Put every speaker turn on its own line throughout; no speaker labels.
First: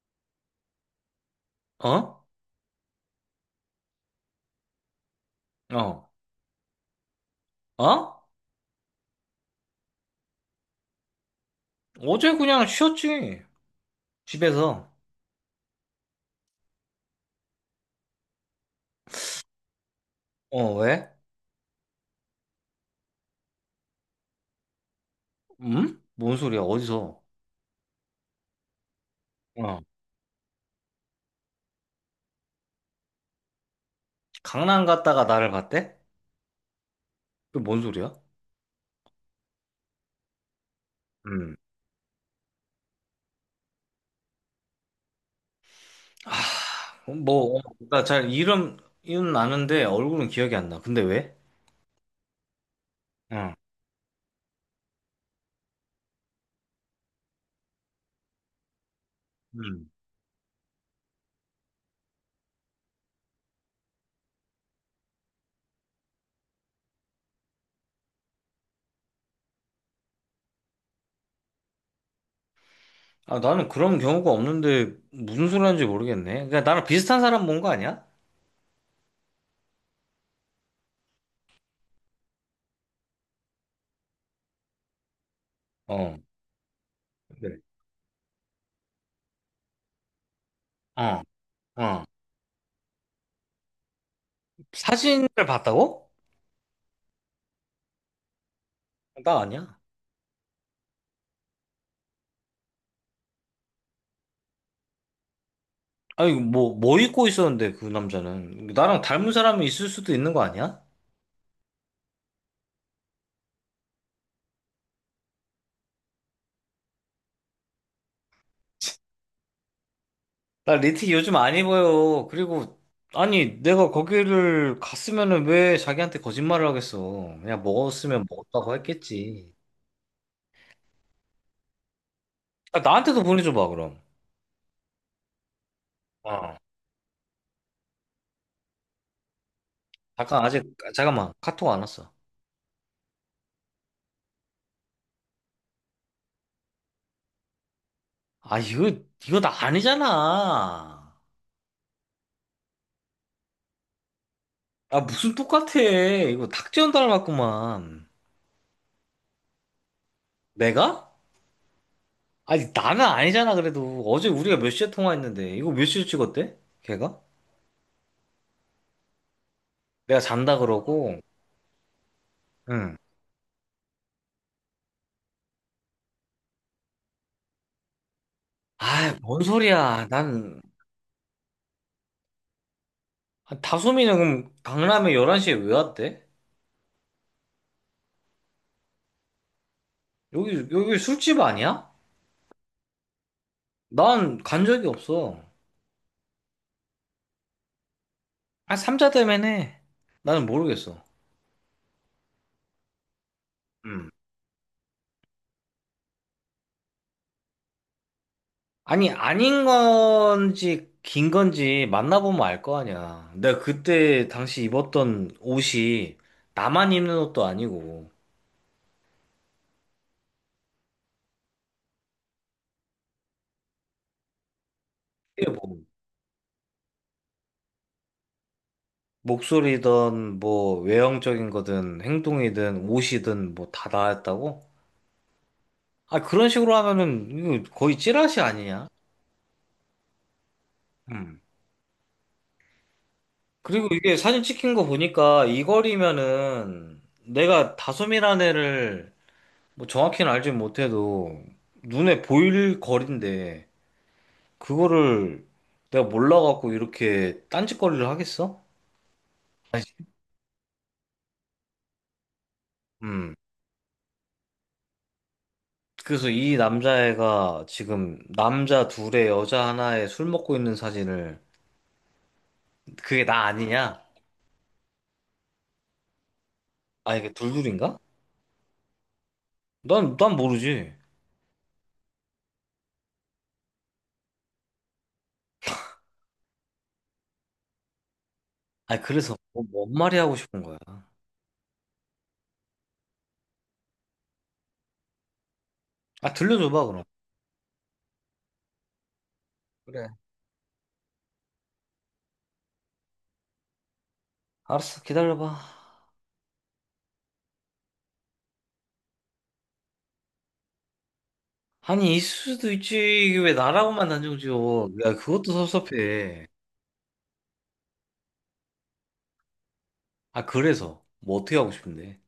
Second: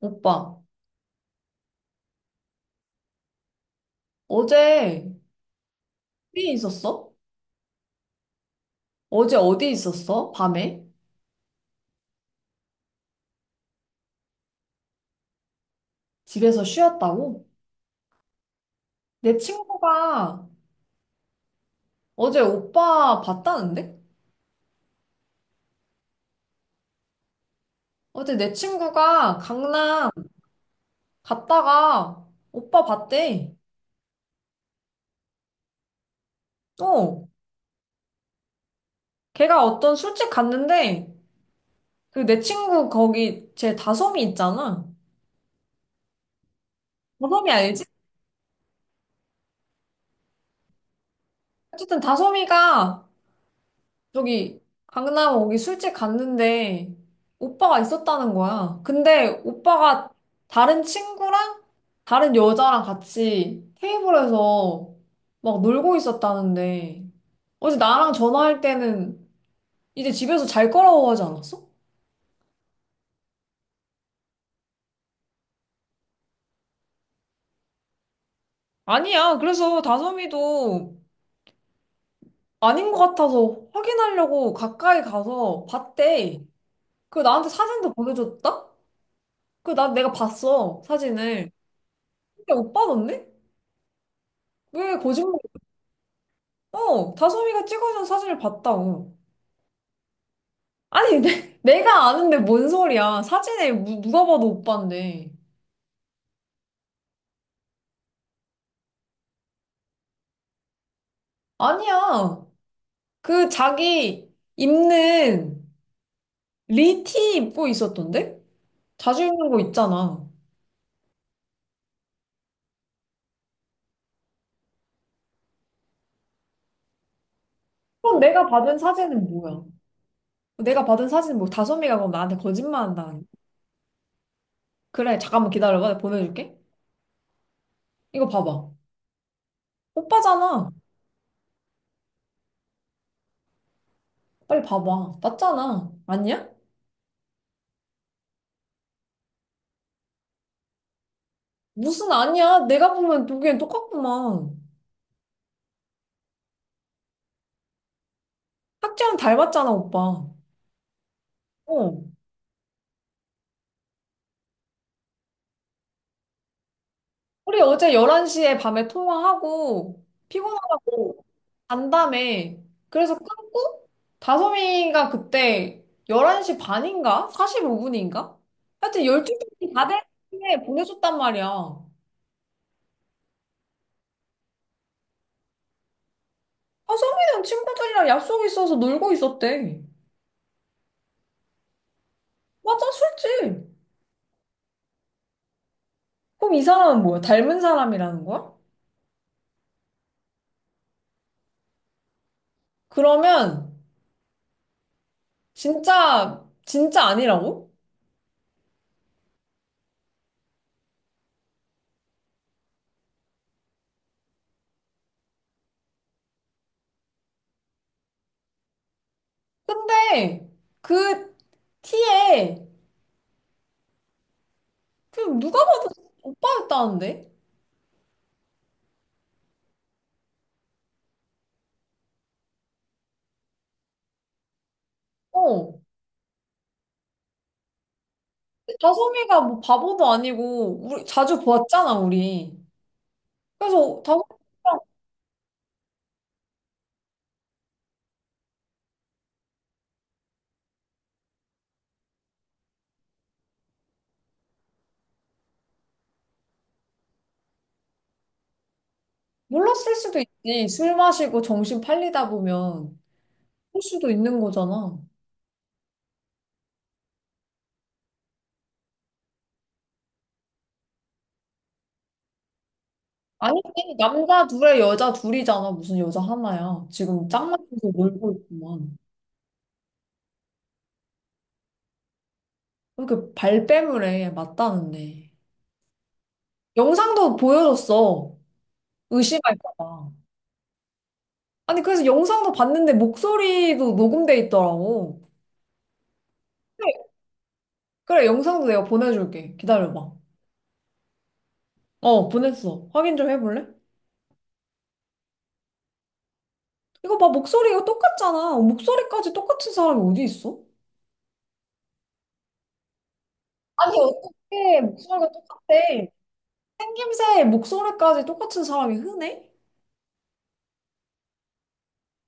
오빠,
어?
어제
어?
어디 있었어?
어?
어제 어디 있었어? 밤에?
어제 그냥 쉬었지. 집에서.
집에서 쉬었다고? 내 친구가
어, 왜?
어제 오빠 봤다는데?
음? 뭔 소리야? 어디서?
어제 내 친구가
어.
강남 갔다가 오빠 봤대.
강남 갔다가 나를 봤대?
어,
그 뭔 소리야?
걔가 어떤 술집 갔는데
음.
그 내 친구 거기 제 다솜이 있잖아.
아,
다솜이
뭐,
알지?
나 잘 이름 아는데 얼굴은 기억이 안 나. 근데 왜?
어쨌든 다솜이가
응.
저기 강남 거기 술집 갔는데 오빠가 있었다는 거야. 근데
음.
오빠가 다른 친구랑 다른 여자랑 같이 테이블에서 막 놀고 있었다는데 어제 나랑 전화할 때는 이제 집에서 잘 거라고 하지 않았어?
아, 나는 그런 경우가 없는데 무슨 소리 하는지 모르겠네. 그러니까 나랑 비슷한 사람 본 거 아니야?
아니야. 그래서 다솜이도 아닌 것 같아서 확인하려고 가까이 가서
어.
봤대. 그 나한테
그래.
사진도 보내줬다? 그 나 내가 봤어
어.
사진을.
어.
근데 오빠던데? 왜
사진을
거짓말?
봤다고?
어, 다솜이가 찍어준 사진을 봤다고.
나 아니야.
아니, 내가 아는데 뭔 소리야. 사진에 누가 봐도 오빠인데.
아니, 뭐, 입고 있었는데, 그 남자는. 나랑 닮은 사람이 있을 수도 있는 거 아니야?
아니야. 그 자기 입는 리티 입고 있었던데? 자주 입는 거 있잖아.
나리티기 요즘 안 입어요. 그리고, 아니, 내가 거기를 갔으면은 왜 자기한테 거짓말을 하겠어. 그냥
그럼
먹었으면
내가
먹었다고
받은 사진은
했겠지.
뭐야? 내가 받은 사진은 뭐 다솜이가 그럼 나한테
아,
거짓말
나한테도
한다는.
보내줘봐, 그럼.
그래, 잠깐만 기다려봐. 내가 보내줄게.
어.
이거 봐봐.
잠깐, 아직,
오빠잖아.
잠깐만. 카톡 안 왔어.
빨리 봐봐. 맞잖아. 아니야?
아, 이거 나 아니잖아.
무슨 아니야? 내가 보면 보기엔 똑같구만.
아, 무슨 똑같아. 이거 탁재현 닮았구만.
학지랑 닮았잖아, 오빠.
내가?
어.
아니, 나는 아니잖아, 그래도. 어제 우리가 몇 시에 통화했는데. 이거 몇 시에 찍었대? 걔가?
우리 어제 11시에 밤에 통화하고
내가 잔다 그러고.
피곤하다고 간다며.
응.
그래서 끊고 다솜이가 그때 11시 반인가? 45분인가? 하여튼
아, 뭔
12시 다될
소리야.
때 보내줬단 말이야. 아,
아, 다솜이는 그럼 강남에 11시에 왜 왔대?
소민는 친구들이랑 약속이 있어서 놀고 있었대.
여기 술집 아니야?
맞아, 술집.
난 간 적이 없어.
그럼 이 사람은 뭐야? 닮은 사람이라는 거야?
아, 삼자 때문에. 나는 모르겠어.
그러면
응.
진짜 진짜 아니라고?
아니, 아닌 건지, 긴 건지 만나보면 알 거 아니야. 내가 그때 당시 입었던 옷이 나만 입는 옷도 아니고.
근데 그 티에 그
이게
누가
뭐
봐도 오빠였다는데?
목소리든 뭐 외형적인 거든 행동이든 옷이든 뭐 다 나았다고?
어.
아 그런 식으로 하면은 이거 거의 찌라시 아니냐?
다솜이가 뭐 바보도 아니고 우리
음.
자주 보았잖아 우리.
그리고
그래서
이게
다솜이가
사진 찍힌 거 보니까 이 거리면은 내가 다솜이라는 애를 뭐 정확히는 알지 못해도 눈에 보일 거리인데 그거를 내가 몰라갖고 이렇게 딴짓거리를 하겠어? 아니,
몰랐을 수도 있지. 술 마시고 정신 팔리다 보면
음.
할 수도 있는 거잖아.
그래서 이 남자애가 지금 남자 둘에 여자 하나에 술 먹고 있는 사진을 그게 나
아니지,
아니냐?
남자 둘에 여자 둘이잖아. 무슨 여자 하나야.
아
지금
이게
짝맞춰서
둘둘인가?
놀고 있구만.
난 모르지.
왜 이렇게 발뺌을 해, 맞다는데. 영상도 보여줬어.
아니 그래서
의심할까
뭔
봐.
말이 하고 싶은 거야.
아니, 그래서 영상도 봤는데 목소리도 녹음돼 있더라고.
아 들려줘봐
그래,
그럼.
그래, 영상도 내가 보내줄게.
그래.
기다려봐. 어, 보냈어. 확인 좀 해볼래?
알았어 기다려봐.
이거 봐, 목소리가 똑같잖아. 목소리까지 똑같은 사람이 어디 있어?
아니 있을 수도 있지. 이게 왜
아니,
나라고만 단정
어떻게
지어. 야
목소리가
그것도
똑같대?
섭섭해.
생김새, 목소리까지 똑같은 사람이 흔해?
아 그래서 뭐 어떻게 하고 싶은데?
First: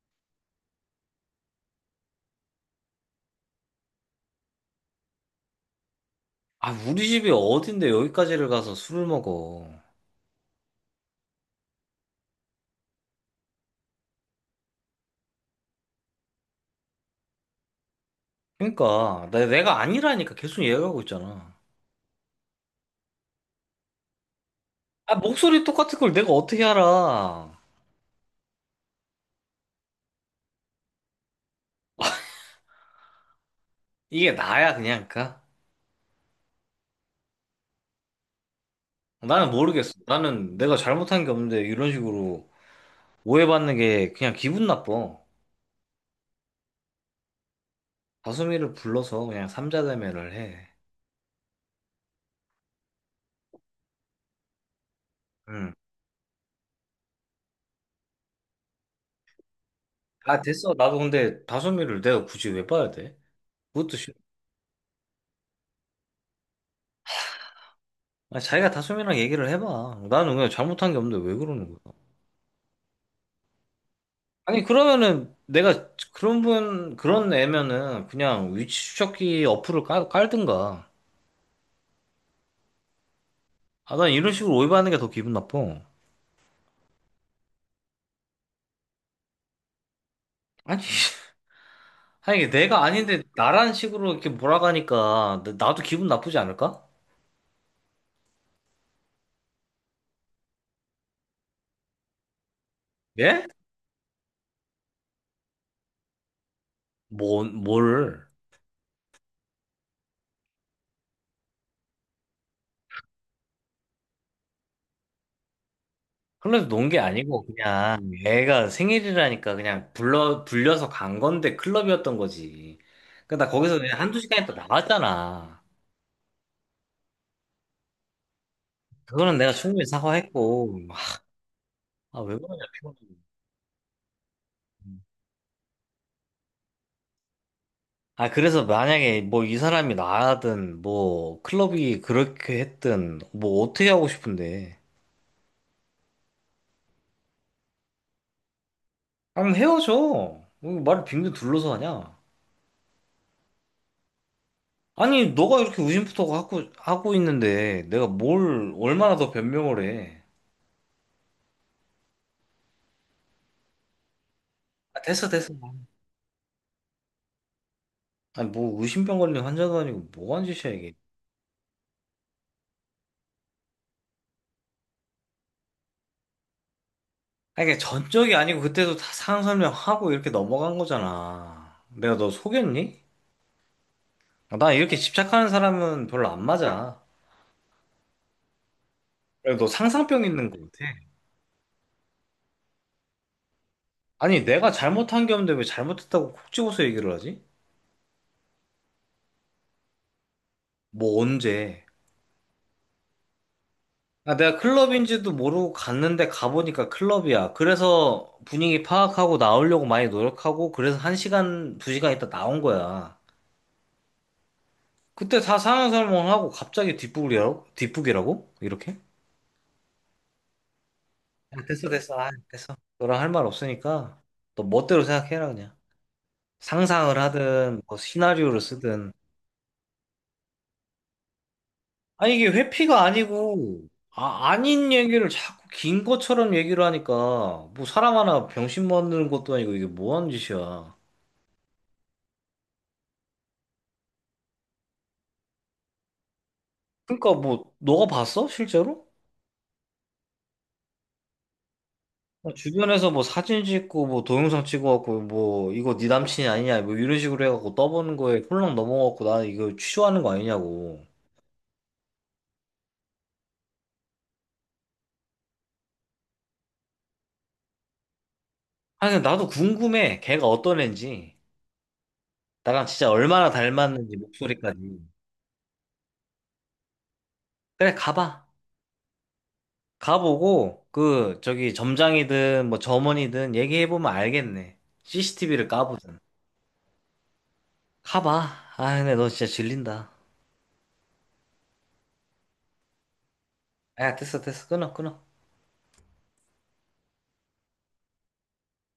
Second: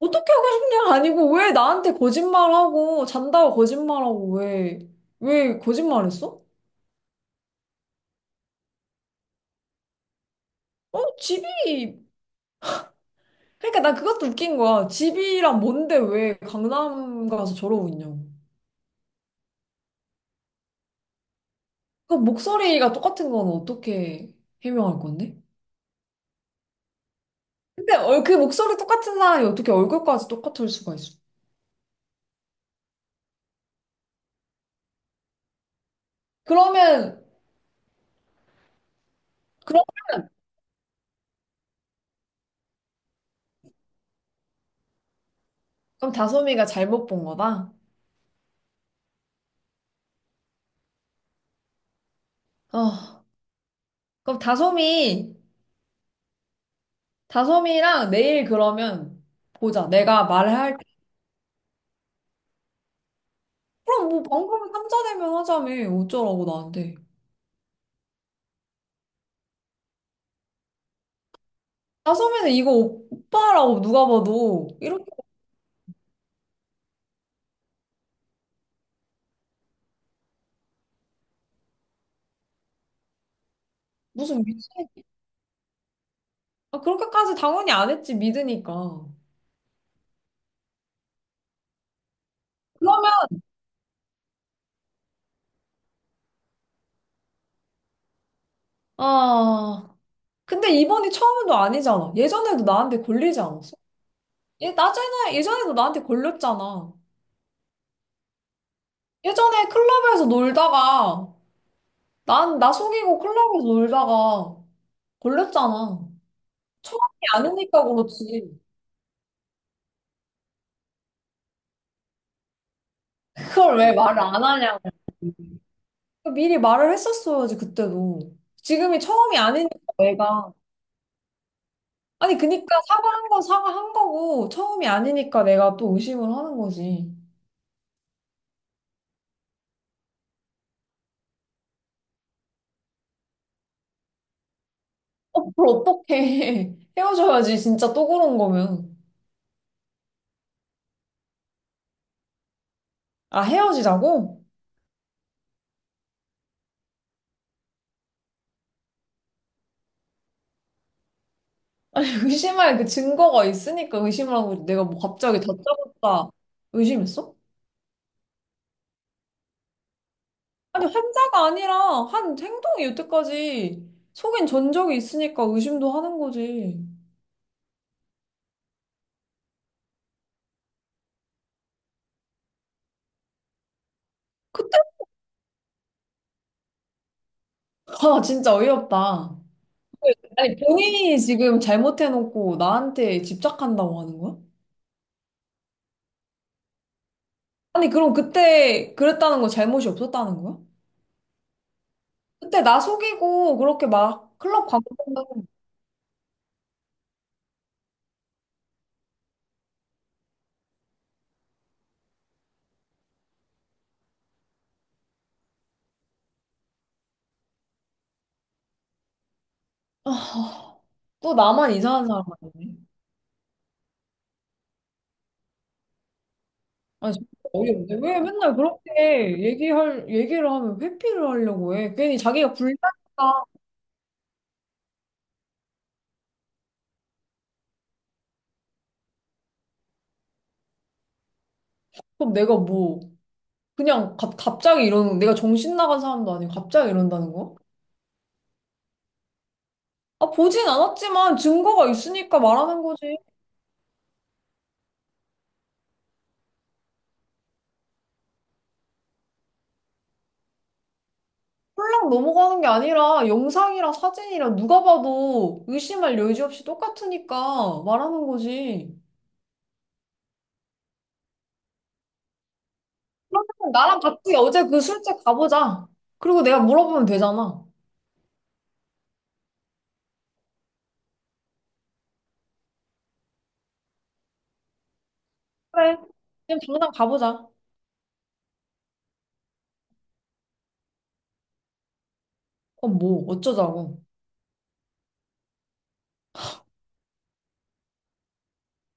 어떻게 하고 싶냐? 아니고, 왜 나한테 거짓말하고, 잔다고 거짓말하고, 왜, 왜 거짓말했어?
아 우리 집이 어딘데 여기까지를 가서 술을 먹어.
어, 집이 그러니까 나 그것도 웃긴 거야. 집이랑 뭔데 왜 강남 가서 저러고 있냐고.
그러니까 내가 아니라니까 계속 얘기하고 있잖아.
그 목소리가 똑같은 건 어떻게 해명할
아,
건데?
목소리 똑같은 걸 내가 어떻게 알아?
근데 그 목소리 똑같은 사람이 어떻게 얼굴까지 똑같을 수가 있어?
이게 나야, 그냥, 그니까?
그러면
나는
그럼
모르겠어. 나는 내가 잘못한 게 없는데, 이런 식으로 오해받는 게 그냥 기분 나빠.
그럼 다솜이가 잘못 본 거다.
다솜이를 불러서 그냥 삼자대면을 해.
어, 그럼
응.
다솜이랑 내일 그러면 보자. 내가
아,
말을
됐어.
할 때.
나도 근데 다솜이를 내가 굳이 왜 봐야 돼? 그것도
그럼
싫어.
뭐 방금 삼자대면 하자며. 어쩌라고 나한테.
아, 자기가 다솜이랑 얘기를 해봐. 나는 그냥 잘못한 게 없는데 왜 그러는 거야?
다솜이는 이거 오빠라고 누가
아니,
봐도 이렇게,
그러면은 내가 그런 분, 그런 애면은 그냥 위치 추적기 어플을 깔든가. 아, 난 이런
무슨
식으로
미친.
오해받는 게 더 기분 나빠.
아, 그렇게까지 당연히 안 했지, 믿으니까.
아니, 아니, 이게 내가
그러면,
아닌데 나라는 식으로 이렇게 몰아가니까 나도 기분 나쁘지 않을까?
아, 근데 이번이 처음도 아니잖아. 예전에도 나한테 걸리지
예?
않았어? 예 나전에 예전에도 나한테 걸렸잖아.
뭐, 뭘.
예전에 클럽에서 놀다가, 나 속이고 클럽에서 놀다가 걸렸잖아.
흘에서논 게
처음이
아니고
아니니까
그냥
그렇지.
애가 생일이라니까 그냥 불려서 간 건데 클럽이었던 거지. 그러니까 나
그걸
거기서
왜
그냥 한두
말을 안
시간에 또
하냐고.
나왔잖아.
미리 말을 했었어야지, 그때도. 지금이 처음이
그거는 내가
아니니까
충분히
내가.
사과했고. 아, 왜
아니,
그러냐,
그니까
피곤해.
사과한 건 사과한 거고, 처음이 아니니까 내가 또 의심을 하는 거지.
아, 그래서 만약에 뭐 이 사람이 나든 뭐 클럽이 그렇게 했든 뭐 어떻게 하고 싶은데.
어, 그걸 어떡해. 헤어져야지, 진짜 또 그런 거면.
아니, 헤어져. 왜 말을 빙빙 둘러서 하냐?
아, 헤어지자고?
아니, 너가 이렇게 우심부터 하고 있는데, 내가 뭘, 얼마나 더 변명을 해.
의심할 그 증거가 있으니까 의심을 하고 내가 뭐
아, 됐어,
갑자기 다
됐어.
짜봤다. 의심했어?
아니, 뭐, 의심병 걸린 환자도 아니고, 뭐 하는 짓이야,
아니,
이게.
환자가 아니라 한 행동이 여태까지 속인 전적이 있으니까 의심도 하는 거지.
아니, 그냥 전적이 아니고, 그때도 다 상황 설명하고, 이렇게 넘어간 거잖아. 내가 너 속였니? 아,
그때,
나 이렇게 집착하는 사람은 별로 안 맞아.
아, 진짜 어이없다.
그래, 너 상상병 있는
아니,
거 같아.
본인이 지금 잘못해놓고 나한테 집착한다고 하는 거야?
아니, 내가 잘못한 게 없는데, 왜 잘못했다고 콕 집어서 얘기를 하지?
아니, 그럼 그때 그랬다는 거 잘못이 없었다는 거야?
뭐, 언제?
그때 나 속이고 그렇게
아,
막
내가
클럽 광고.
클럽인지도 모르고 갔는데 가보니까 클럽이야. 그래서 분위기 파악하고 나오려고 많이 노력하고 그래서 1시간, 2시간 있다 나온 거야. 그때 다 상영설명하고 갑자기 뒷북이라고? 뒷북이라고? 이렇게?
또
아,
나만
됐어,
이상한
됐어.
사람
아,
아니네.
됐어. 너랑 할 말 없으니까 너 멋대로 생각해라 그냥.
아,
상상을
진짜
하든
어이없네.
뭐
왜 맨날
시나리오를 쓰든.
그렇게 얘기를 하면 회피를 하려고 해. 괜히
아니 이게
자기가 불리하니까.
회피가 아니고 아, 아닌 얘기를 자꾸 긴 것처럼 얘기를 하니까 뭐 사람 하나 병신 만드는 것도 아니고 이게 뭐 하는 짓이야.
그럼 내가 뭐, 그냥 갑자기 이러는, 내가 정신 나간 사람도 아니고 갑자기 이런다는
그러니까
거야?
뭐 너가 봤어? 실제로?
아, 보진 않았지만 증거가 있으니까
뭐
말하는
주변에서
거지.
뭐 사진 찍고 뭐 동영상 찍어갖고 뭐 이거 네 남친이 아니냐 뭐 이런 식으로 해갖고 떠보는 거에 홀랑 넘어갖고 나 이거 취소하는 거 아니냐고.
홀랑 넘어가는 게 아니라 영상이랑 사진이랑 누가 봐도 의심할 여지 없이 똑같으니까 말하는 거지.
아니 근데 나도 궁금해. 걔가 어떤 애인지. 나랑 진짜
그러면
얼마나
나랑
닮았는지
같이 어제 그
목소리까지.
술집 가보자. 그리고 내가 물어보면 되잖아.
그래 가봐. 가보고 그 저기 점장이든 뭐 점원이든 얘기해보면 알겠네. CCTV를
그래.
까보든.
그냥 당장 가보자.
가봐. 아 근데 너 진짜 질린다.
그럼 뭐, 어쩌자고.
야 됐어 됐어 끊어 끊어.